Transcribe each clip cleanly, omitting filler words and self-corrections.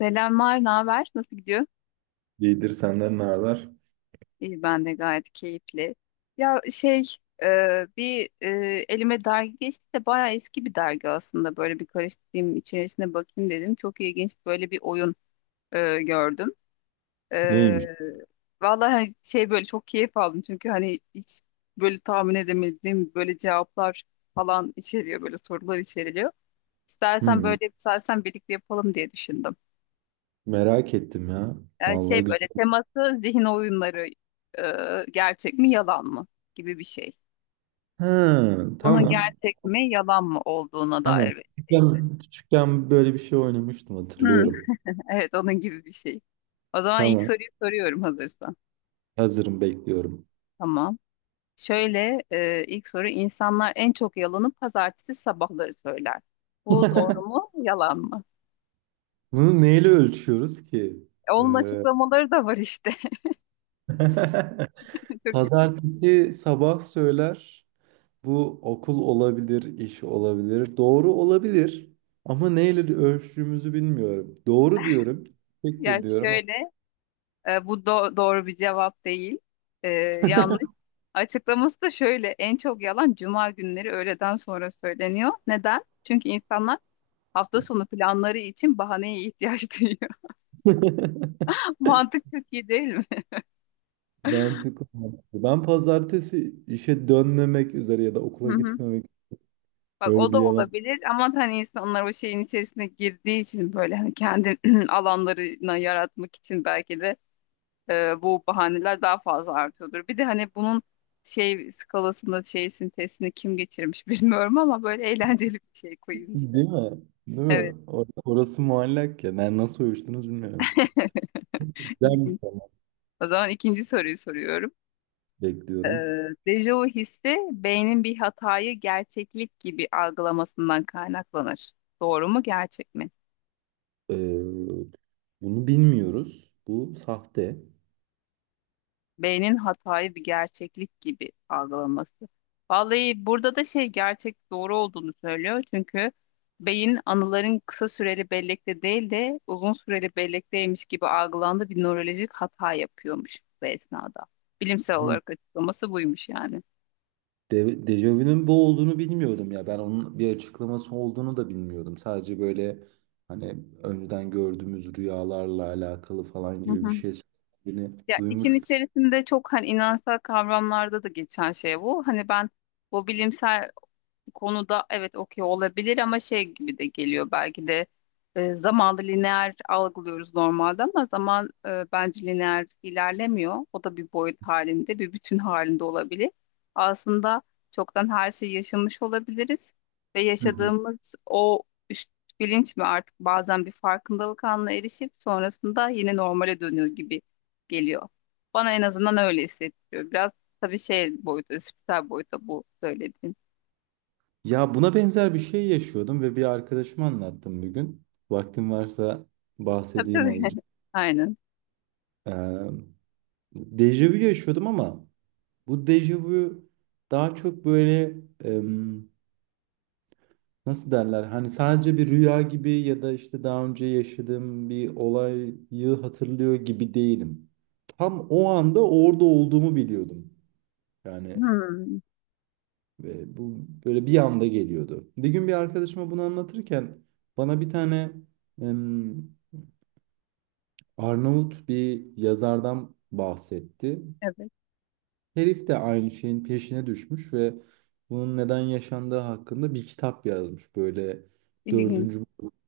Selamlar, ne haber? Nasıl gidiyor? İyidir senden ne haber? İyi, ben de gayet keyifli. Ya şey, e, bir e, Elime dergi geçti de bayağı eski bir dergi aslında. Böyle bir karıştırayım, içerisine bakayım dedim. Çok ilginç böyle bir oyun gördüm. E, Neymiş? Vallahi hani şey böyle çok keyif aldım. Çünkü hani hiç böyle tahmin edemediğim böyle cevaplar falan içeriyor, böyle sorular içeriliyor. İstersen Hmm, böyle, istersen birlikte yapalım diye düşündüm. merak ettim ya. Yani Vallahi şey güzel. böyle teması zihin oyunları, gerçek mi yalan mı gibi bir şey. Ha, Bunun tamam. gerçek mi yalan mı olduğuna Tamam. dair bir şey. Küçükken böyle bir şey oynamıştım Hmm, hatırlıyorum. evet, onun gibi bir şey. O zaman ilk Tamam. soruyu soruyorum hazırsan. Hazırım bekliyorum. Tamam. İlk soru: insanlar en çok yalanı pazartesi sabahları söyler. Bu doğru mu yalan mı? Bunu neyle ölçüyoruz ki? Onun Ee, açıklamaları da var işte. Çok iyi. Pazartesi sabah söyler. Bu okul olabilir, iş olabilir. Doğru olabilir. Ama neyle ölçtüğümüzü bilmiyorum. Doğru diyorum. Tektir yani diyorum. şöyle E, bu do- doğru bir cevap değil. E, Yanlış. Açıklaması da şöyle. En çok yalan cuma günleri öğleden sonra söyleniyor. Neden? Çünkü insanlar hafta sonu planları için bahaneye ihtiyaç duyuyor. Mantık çok iyi değil mi? Mantıklı, mantıklı. Ben pazartesi işe dönmemek üzere ya da Hı okula hı. gitmemek Bak o böyle bir da yalan. olabilir ama hani insanlar o şeyin içerisine girdiği için böyle hani kendi alanlarına yaratmak için belki de bu bahaneler daha fazla artıyordur. Bir de hani bunun şey skalasında şey sintezini kim geçirmiş bilmiyorum ama böyle eğlenceli bir şey koyayım işte. Değil mi? Değil Evet. mi? Orası muallak ya. Ben nasıl uyuştunuz bilmiyorum. Güzel bir İlginç. format O zaman ikinci soruyu soruyorum. Ee, bekliyorum. Dejavu hissi beynin bir hatayı gerçeklik gibi algılamasından kaynaklanır. Doğru mu, gerçek mi? Ee, bunu bilmiyoruz. Bu sahte. Beynin hatayı bir gerçeklik gibi algılaması. Vallahi burada da şey, gerçek doğru olduğunu söylüyor. Çünkü beyin anıların kısa süreli bellekte değil de uzun süreli bellekteymiş gibi algılandığı bir nörolojik hata yapıyormuş bu esnada. Bilimsel Hı. olarak açıklaması buymuş yani. Dejavu'nun bu olduğunu bilmiyordum ya. Ben onun bir açıklaması olduğunu da bilmiyordum. Sadece böyle hani önceden gördüğümüz rüyalarla alakalı falan Hı gibi bir hı. şey söylediğini Ya için duymuştum. içerisinde çok hani inançsal kavramlarda da geçen şey bu. Hani ben bu bilimsel, bu konuda evet okey olabilir ama şey gibi de geliyor belki de. Zamanı lineer algılıyoruz normalde ama zaman, bence lineer ilerlemiyor. O da bir boyut halinde, bir bütün halinde olabilir. Aslında çoktan her şeyi yaşamış olabiliriz ve Hı hı. yaşadığımız o üst bilinç mi artık bazen bir farkındalık anına erişip sonrasında yine normale dönüyor gibi geliyor. Bana en azından öyle hissettiriyor. Biraz tabii şey boyutu, spiritüel boyuta bu söylediğim. Ya buna benzer bir şey yaşıyordum ve bir arkadaşıma anlattım bugün. Vaktim varsa Tabii bahsedeyim tabii. azıcık. Aynen. Ee, dejavu yaşıyordum ama bu dejavu daha çok böyle em, nasıl derler? Hani sadece bir rüya gibi ya da işte daha önce yaşadığım bir olayı hatırlıyor gibi değilim. Tam o anda orada olduğumu biliyordum. Yani Hmm, ve bu böyle bir anda geliyordu. Bir gün bir arkadaşıma bunu anlatırken bana bir tane Arnavut bir yazardan bahsetti. evet. Herif de aynı şeyin peşine düşmüş ve bunun neden yaşandığı hakkında bir kitap yazmış. Böyle İlginç dördüncü,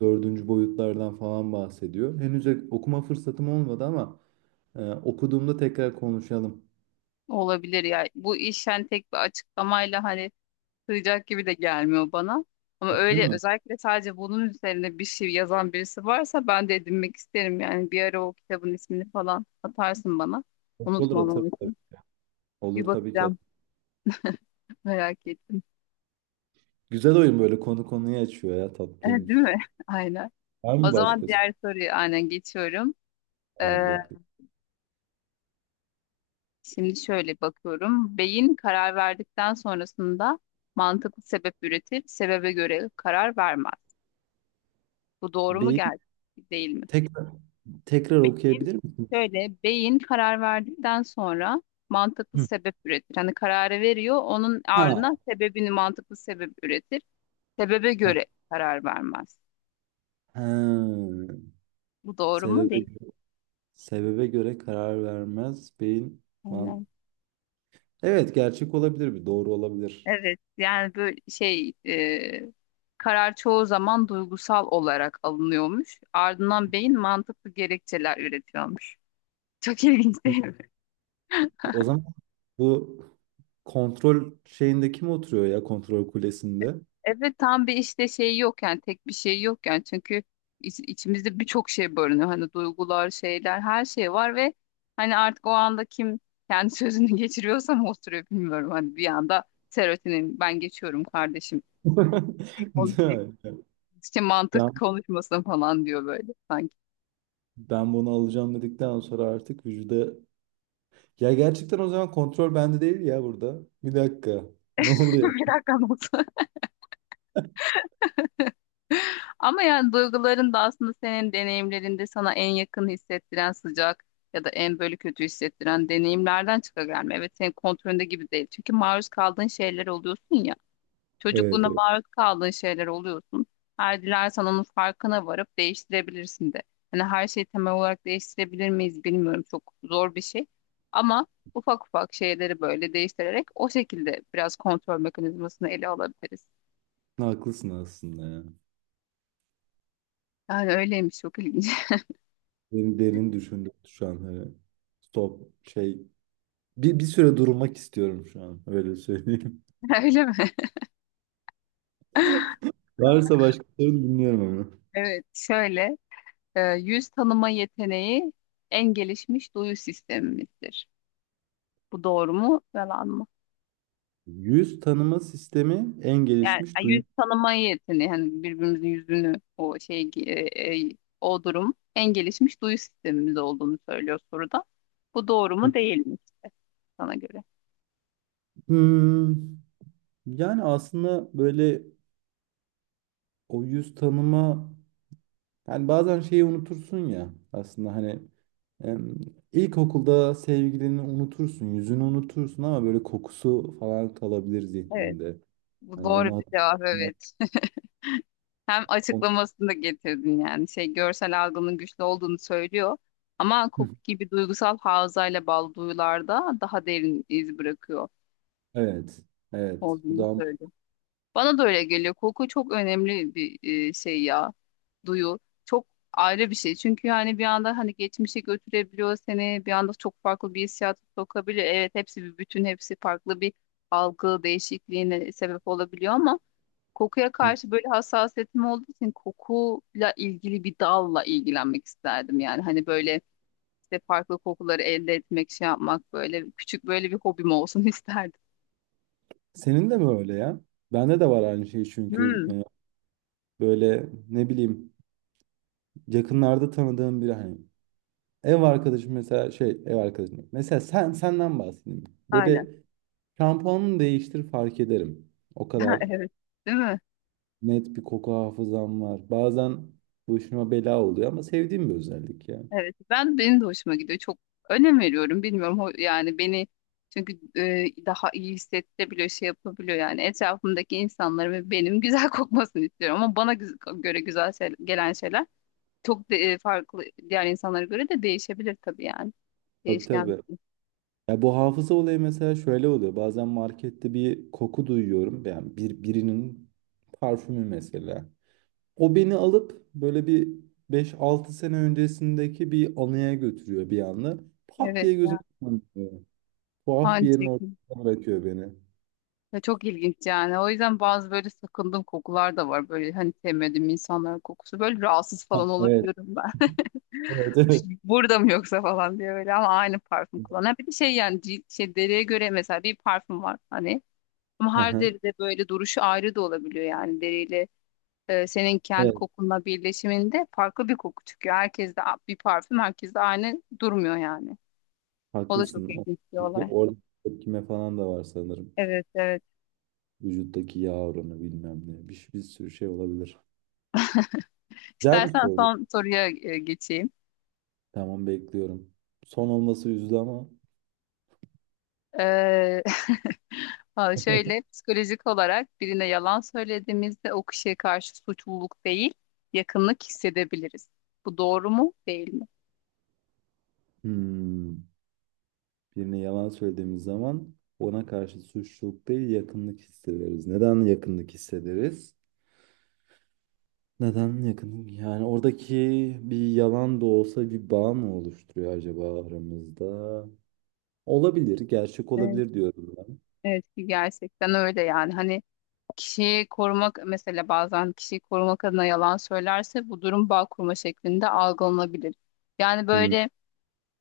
dördüncü boyutlardan falan bahsediyor. Henüz okuma fırsatım olmadı ama okuduğumda tekrar konuşalım. olabilir ya. Bu iş yani tek bir açıklamayla hani sığacak gibi de gelmiyor bana. Ama Değil öyle mi? özellikle sadece bunun üzerine bir şey yazan birisi varsa ben de edinmek isterim. Yani bir ara o kitabın ismini falan atarsın bana. Olur atarım Unutmamam tabii. için. Bir Olur tabii ki bakacağım. atarım. Merak ettim. Güzel oyun böyle konu konuyu açıyor ya Eh, değil tatlıymış. mi? Aynen. Var O mı zaman başkası? diğer soruyu aynen geçiyorum. Tamam Ee, bekle. Şimdi şöyle bakıyorum. Beyin karar verdikten sonrasında mantıklı sebep üretir, sebebe göre karar vermez. Bu doğru mu Bir geldi değil mi? tekrar, tekrar Beyin- okuyabilir misin? Şöyle, beyin karar verdikten sonra mantıklı Hı. sebep üretir. Hani kararı veriyor, onun Ha. ardına sebebini mantıklı sebep üretir. Sebebe göre karar vermez. Ha, Bu doğru mu sebebe değil mi? sebebe göre karar vermez beyin man. Evet, gerçek olabilir bir doğru olabilir. Evet yani böyle şey, karar çoğu zaman duygusal olarak alınıyormuş. Ardından beyin mantıklı gerekçeler üretiyormuş. Çok ilginç Hı. değil mi? O zaman bu kontrol şeyinde kim oturuyor ya kontrol kulesinde? Evet. Tam bir işte şey yok yani, tek bir şey yok yani çünkü içimizde birçok şey barınıyor. Hani duygular, şeyler, her şey var ve hani artık o anda kim kendi sözünü geçiriyorsa mı oturuyor bilmiyorum. Hani bir anda serotinin ben geçiyorum kardeşim Değil konuşması, mi? işte mantık Ben konuşmasın falan diyor böyle sanki. ben bunu alacağım dedikten sonra artık vücuda. Ya gerçekten o zaman kontrol bende değil ya burada. Bir dakika. Ne oluyor? Bir dakikan olsun. Ama yani duyguların da aslında senin deneyimlerinde sana en yakın hissettiren sıcak ya da en böyle kötü hissettiren deneyimlerden çıka gelme. Evet, senin kontrolünde gibi değil. Çünkü maruz kaldığın şeyler oluyorsun ya. Evet, Çocukluğunda evet. maruz kaldığın şeyler oluyorsun. Her dilersen onun farkına varıp değiştirebilirsin de. Hani her şeyi temel olarak değiştirebilir miyiz bilmiyorum. Çok zor bir şey. Ama ufak ufak şeyleri böyle değiştirerek o şekilde biraz kontrol mekanizmasını ele alabiliriz. Haklısın aslında ya. Yani öyleymiş, çok ilginç. Derin, derin düşündüm şu an. Hani stop şey. Bir süre durmak istiyorum şu an. Öyle söyleyeyim. Öyle mi? Varsa başka sorun dinliyorum ama. Evet, şöyle, yüz tanıma yeteneği en gelişmiş duyu sistemimizdir. Bu doğru mu, yalan mı? Yüz tanıma sistemi en Yani gelişmiş duyu. yüz tanıma yeteneği hani birbirimizin yüzünü o şey, o durum en gelişmiş duyu sistemimiz olduğunu söylüyor soruda. Bu doğru Hı. mu değil mi işte sana göre? Hmm, yani aslında böyle o yüz tanıma. Yani bazen şeyi unutursun ya aslında hani em, ilkokulda sevgilini unutursun, yüzünü unutursun ama böyle kokusu falan kalabilir Evet, zihninde. bu Hani onu doğru bir cevap, hatırlamak. evet. Hem onu- açıklamasını da getirdin yani. Şey, görsel algının güçlü olduğunu söylüyor. Ama Hı, koku gibi duygusal havzayla bağlı duyularda daha derin iz bırakıyor evet. Evet. Bu olduğunu da. söylüyor. Bana da öyle geliyor. Koku çok önemli bir şey ya. Duyu. Çok ayrı bir şey. Çünkü yani bir anda hani geçmişe götürebiliyor seni. Bir anda çok farklı bir hissiyat sokabiliyor. Evet, hepsi bir bütün, hepsi farklı bir algı değişikliğine sebep olabiliyor ama kokuya Hı. karşı böyle hassasiyetim olduğu için kokuyla ilgili bir dalla ilgilenmek isterdim. Yani hani böyle işte farklı kokuları elde etmek, şey yapmak böyle küçük böyle bir hobim olsun isterdim. Senin de mi öyle ya? Bende de var aynı şey çünkü Hmm, böyle ne bileyim yakınlarda tanıdığım biri hani ev arkadaşım mesela senden bahsedeyim. aynen. Böyle şampuanını değiştir fark ederim. O Ha, kadar evet. Değil mi? net bir koku hafızam var. Bazen başıma bela oluyor ama sevdiğim bir özellik ya. Evet. Ben benim de hoşuma gidiyor. Çok önem veriyorum. Bilmiyorum, yani beni, çünkü daha iyi hissettirebiliyor, şey yapabiliyor. Yani etrafımdaki insanların ve benim güzel kokmasını istiyorum ama bana göre güzel gelen şeyler çok farklı, diğer insanlara göre de değişebilir tabii yani. Tabii Değişken bir tabii. şey. Ya bu hafıza olayı mesela şöyle oluyor. Bazen markette bir koku duyuyorum. Yani birinin parfümü mesela. O beni alıp böyle bir beş altı sene öncesindeki bir anıya götürüyor bir anda. Pat Evet diye gözüm ya. kapanıyor. Tuhaf Aynı bir yerin şekilde. ortasına bırakıyor beni. Ve çok ilginç yani. O yüzden bazı böyle sakındığım kokular da var. Böyle hani sevmediğim insanların kokusu. Böyle rahatsız Ha, falan evet. olabiliyorum ben. Evet, evet. Burada mı yoksa falan diye böyle, ama aynı parfüm kullanan. Bir de şey yani cilt, şey deriye göre mesela bir parfüm var hani. Ama Hı her hı. deride böyle duruşu ayrı da olabiliyor yani deriyle, senin kendi Evet, kokunla birleşiminde farklı bir koku çıkıyor. Herkes de bir parfüm, herkes de aynı durmuyor yani. O da çok haklısın. İlginç bir olay. Orada tepkime falan da var sanırım. Evet, evet. Vücuttaki yağ oranı bilmem ne. Bir sürü şey olabilir. Güzel bir İstersen soru. son soruya geçeyim. Tamam bekliyorum. Son olması üzücü ama Ee, ha, şöyle, psikolojik olarak birine yalan söylediğimizde o kişiye karşı suçluluk değil, yakınlık hissedebiliriz. Bu doğru mu, değil mi? hmm, birine yalan söylediğimiz zaman ona karşı suçluluk değil yakınlık hissederiz. Neden yakınlık hissederiz? Neden yakınlık? Yani oradaki bir yalan da olsa bir bağ mı oluşturuyor acaba aramızda? Olabilir, gerçek Evet, olabilir diyorum ben. evet ki gerçekten öyle yani. Hani kişiyi korumak, mesela bazen kişiyi korumak adına yalan söylerse bu durum bağ kurma şeklinde algılanabilir. Yani Hmm, böyle,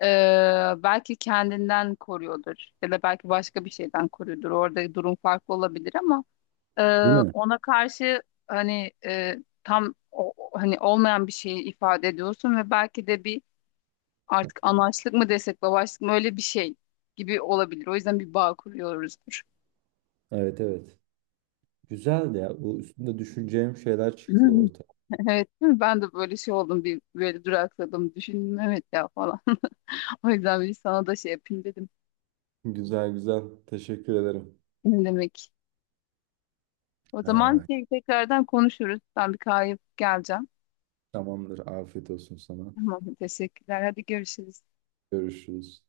Belki kendinden koruyordur ya da belki başka bir şeyden koruyordur. Orada durum farklı olabilir ama e, değil mi? ona karşı hani, tam hani olmayan bir şeyi ifade ediyorsun ve belki de bir artık anaçlık mı desek babaçlık mı öyle bir şey gibi olabilir. O yüzden bir bağ kuruyoruzdur. Evet evet. Güzel ya. Bu üstünde düşüneceğim şeyler çıktı ortaya. Evet, değil mi? Ben de böyle şey oldum, bir böyle durakladım, düşündüm evet ya falan. O yüzden bir sana da şey yapayım dedim. Güzel güzel. Teşekkür ederim. Ne demek? O zaman Aa, şey, tekrardan konuşuruz. Ben bir kahve yapıp geleceğim. tamamdır. Afiyet olsun sana. Tamam, teşekkürler. Hadi görüşürüz. Görüşürüz.